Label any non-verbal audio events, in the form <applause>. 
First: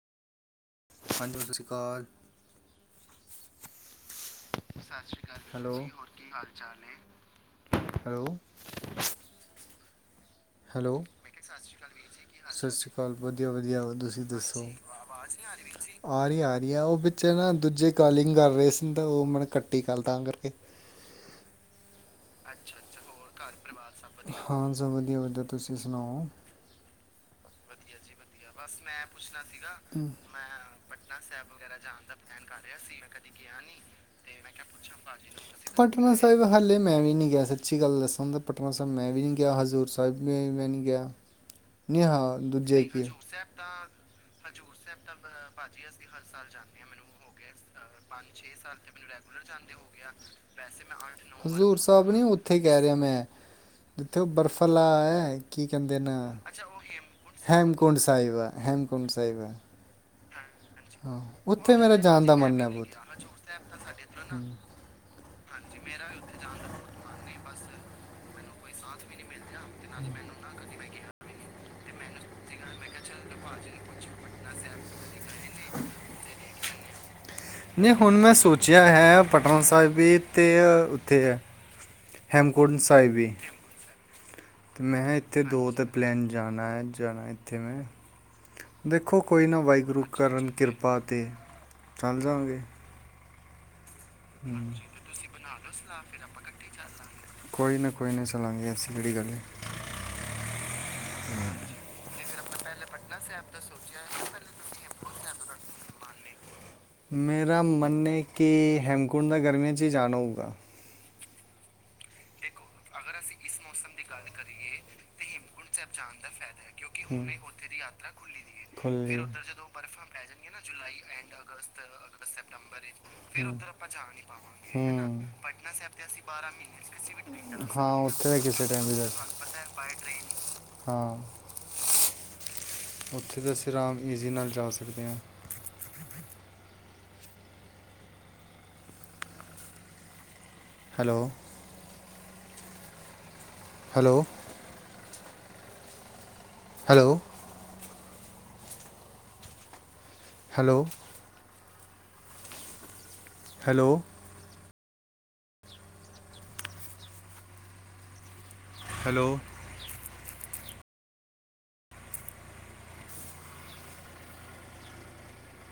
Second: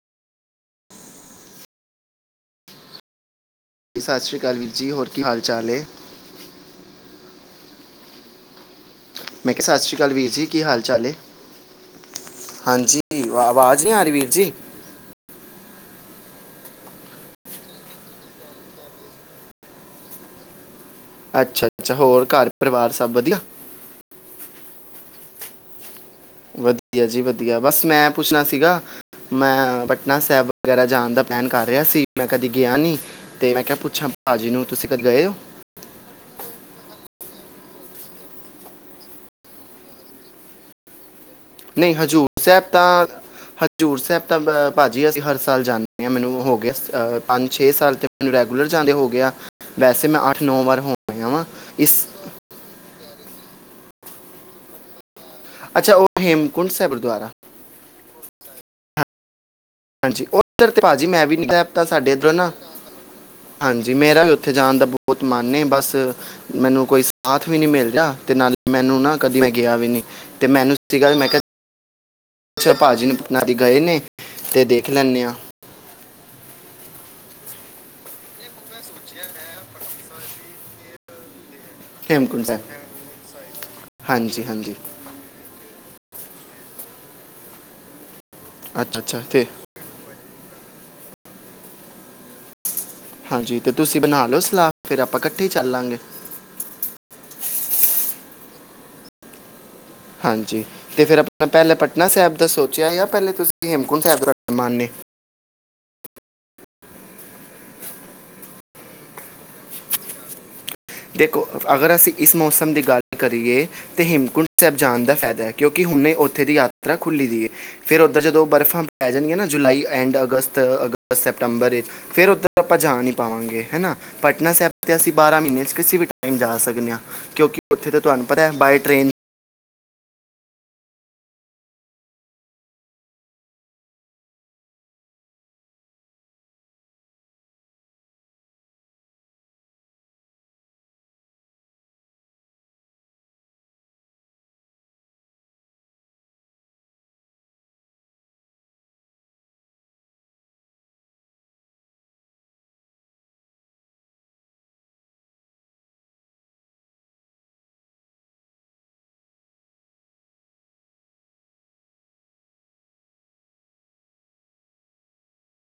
<unintelligible> ਸਤਿ ਸ਼੍ਰੀ ਅਕਾਲ ਵੀਰ ਜੀ ਹੋਰ ਕੀ ਹਾਲ ਚਾਲ ਹੈਲੋ ਏ? ਹੈਲੋ। ਮੈਂ ਕਿਹਾ ਸਤਿ ਸ਼੍ਰੀ ਅਕਾਲ ਵੀਰ ਜੀ ਕੀ ਹਾਲ ਹੈਲੋ ਚਾਲ ਏ? ਸਤਿ ਚਾਲ ਸ਼੍ਰੀ ਹੈ? ਹਾਂਜੀ ਅਕਾਲ ਵਧੀਆ ਵਧੀਆ ਆਵਾਜ਼ ਨੀ ਆ ਰਹੀ ਤੁਸੀਂ ਵੀਰ ਜੀ ਦੱਸੋ ਆ ਰਹੀ ਆ ਰਹੀ ਆ ਉਹ ਪਿਛੇ ਨਾ ਦੂਜੇ ਕਾਲਿੰਗ ਕਰ ਰਹੇ ਸੀ ਤਾਂ ਉਹ ਮਨ ਕੱਟੀ ਕੱਲ ਤਾਂ ਕਰਕੇ ਅੱਛਾ। ਹੋਰ ਘਰ ਪਰਿਵਾਰ ਸਭ ਵਧੀਆ। ਬੋ ਵਧੀਆ ਵਧੀਆ ਤੁਸੀਂ ਸੁਣਾਓ ਵਧੀਆ ਜੀ ਵਧੀਆ ਬਸ ਮੈਂ ਪੁੱਛਣਾ ਸੀਗਾ ਮੈਂ ਪਟਨਾ ਸਾਹਿਬ ਵਗੈਰਾ ਜਾਣ ਦਾ ਪਲਾਨ ਕਰ ਰਿਹਾ ਸੀ ਮੈਂ ਕਦੀ ਗਿਆ ਨਹੀਂ ਤੇ ਮੈਂ ਕਿਹਾ ਪੁੱਛਾਂ ਭਾਜੀ ਨੂੰ ਤੁਸੀਂ ਕਦ ਗਏ ਹੋ ਪਟਨਾ ਸਾਹਿਬ ਹਾਲੇ ਮੈਂ ਵੀ ਨੀ ਗਿਆ ਸੀ। ਅੱਛੀ, ਗੱਲ ਦੱਸਣ ਦਾ ਪਟਨਾ ਸਾਹਿਬ ਮੈਂ ਵੀ ਨੀ ਗਿਆ, ਹਜ਼ੂਰ ਸਾਹਿਬ ਵੀ ਮੈਂ ਨੀ ਗਿਆ। ਨਹੀਂ ਹਜ਼ੂਰ ਸਹਿਬ ਤਾਂ, ਹਜੂਰ ਸਾਹਿਬ ਤਾਂ ਬ- ਭਾਜੀ ਅਸੀਂ ਹਰ ਸਾਲ ਜਾਂਦੇ ਆ ਮੈਨੂੰ ਹੋ ਗਿਆ ਸਾਲ ਤੇ ਮੈਨੂੰ ਰੈਗੂਲਰ ਜਾਂਦੇ ਹੋ ਗਿਆ ਵੈਸੇ ਮੈਂ ਵਾਰ ਹੋ ਆਇਆ ਵਾਂ ਹਜ਼ੂਰ ਇਸ ਸਾਹਿਬ ਨੀ ਉਥੇ ਕਹਿ ਰਿਹਾ ਮੈਂ ਜਿੱਥੇ ਉਹ ਬਰਫ਼ਾ ਆਲਾ ਹੈ। ਕੀ ਅੱਛਾ, ਕਹਿੰਦੇ ਉਹ ਹੇਮਕੁੰਡ ਸਾਹਿਬ ਗੁਰਦੁਆਰਾ ਸਹਿਬ ਹੇਮਕੁੰਟ ਸਹਿਬ ਹਾਂਜੀ, ਉਧਰ ਭਾਜੀ ਮੈਂ ਵੀ ਨ ਮੇਰਾ ਮੈਂ ਸਾਡੇ ਜਾਣ ਦਾ ਇਧਰੋਂ ਦੇਖਿਆ ਨਾ ਮਨ ਹੈ ਬਹੁਤ ਹਾਂਜੀ ਮੇਰਾ ਵੀ ਉੱਥੇ ਜਾਣ ਦਾ ਬਹੁਤ ਮਨੇ ਬਸ ਮੈਨੂੰ ਕੋਈ ਸਾਥ ਵੀ ਨੀ ਮਿਲਦਾ ਤੇ ਨਾਲੇ ਮੈਨੂੰ ਨਾ ਕਦੀ, ਗਿਆ ਵੀ ਨੀ ਤੇ ਮੈਨੂੰ ਕੀ ਗੱਲ ਮੈਂ ਕਿਹਾ, ਪੁਛਿਆ ਭਾਜੀ ਨੂੰ ਪਟਨ ਜੀ ਗਏ ਨੇ ਤੇ ਦੇਖ ਲੈਂਨੇ ਆ, ਨਹੀਂ ਹੁਣ ਮੈਂ ਸੋਚਿਆ ਹੈ, ਪਟਨਾ ਸਾਹਿਬ ਵੀ ਤੇ ਉੱਥੇ ਹੇਮਕੁੰਡ ਸਾਹਿਬ ਹੈਮਕੁੰਡ ਵੀ ਹਾਂਜੀ-ਹਾਂਜੀ, ਤੇ ਮੈਂ ਇੱਥੇ ਦੋ ਉਦੋ ਦਾ ਪਲੇੈਨ ਜਾਣਾ ਐ ਜਾਣਾ ਅੱਛਾ ਦੇਖੋ ਅੱਛਾ ਤੇ ਕੋਈ ਨਾ ਵਾਹਿਗੁਰੂ ਕਰਨ ਕਿਰਪਾ ਪਾ ਤੇ ਚੱਲ ਜਾ ਗੇ। ਹਾਂਜੀ ਤੇ, ਤੁਸੀਂ ਬਣਾ ਲਓ ਹੂੰ, ਸਲਾਹ ਕੋਈ ਫਿਰ ਨਾ ਆਪਾਂ ਤੁਸੀ ਇਕੱਠੇ ਹੀ ਬਣਾ ਲੋ ਚੱਲਾਂਗੇ ਸਲਾ ਫੇਰ ਆਪਾ ਇਕੱਠੇ ਚੱਲਾਗੇ, ਕੋਈ ਨਾ ਕੋ ਨਹੀਂ ਚੱਲਾਂਗੇ ਐਸੀ ਕਿਹੜੀ ਗੱਲ ਹੈ। ਹਾਂਜੀ, ਤੇ ਫਿਰ ਆਪਣਾ ਪਹਿਲਾਂ ਪਟਨਾ ਸਾਹਿਬ ਦਾ ਸੋਚਿਆ ਆ ਪਹਿਲਾ ਤੁਸੀਂ ਹੇਮਕੁੰਟ ਸਾਹਿਬ <unintelligible> ਮੇਰਾ ਮੰਨ ਹੈ ਕਿ ਹੇਮਕੁੰਡ ਦਾ ਗਰਮੀਆਂ ਚ ਹੀ ਜਾਣਾ ਹੋਊਗਾ। ਦੇਖੋ, ਅਗਰ ਅਸੀਂ ਇਸ ਮੌਸਮ ਦੀ ਗੱਲ ਕਰੀਏ ਤਾਂ ਹਿਮਕੁੰਟ ਸਾਹਿਬ ਜਾਨ ਦਾ ਫਾਇਦਾ ਹੈ। ਕਿਉਂਕਿ ਹੁਣੇ ਉੱਥੇ ਦੀ ਯਾਤਰਾ ਖੁੱਲ੍ਹੀ ਦੀ ਹੈ ਫਿਰ ਉੱਧਰ ਜਦੋਂ ਬਰਫ਼ਾਂ ਖੁੱਲ੍ਹੀ ਪੈ ਹੈ। ਜਾਣਗੀਆਂ ਨਾ ਜੁਲਾਈ ਐਂਡ ਅਗਸਤ ਅਗਸਤ ਸੈਪਤੰਬਰ ਵਿੱਚ ਫਿਰ ਉੱਧਰ ਆਪਾਂ ਜਾ ਨਹੀਂ ਪਾਵਾਂਗੇ ਹੈ, ਨਾ ਪਟਨਾ ਸਾਹਿਬ ਹੈ 'ਤੇ ਨਾ ਅਸੀਂ ਹੂੰ। ਬਾਰ੍ਹਾਂ ਮਹੀਨੇ ਅਸੀਂ ਵੀ ਟਾਈਮ ਜਾ ਸਕਣੇ ਆ ਕਿਉਂਕਿ ਉੱਥੇ ਤਾਂ ਤੁਹਾਨੂੰ ਪਤਾ ਹੈ ਬਾਏ ਟਰੇਨ ਬਏ ਟਰੇਨ ਹਾਂ ਉੱਥੇ ਤਾਂ ਅਸੀਂ ਆਰਾਮ ਈਜ਼ੀ ਨਾਲ ਜਾ ਸਕਦੇ ਹਾਂ। Hello, hello, hello, hello, hello, hello,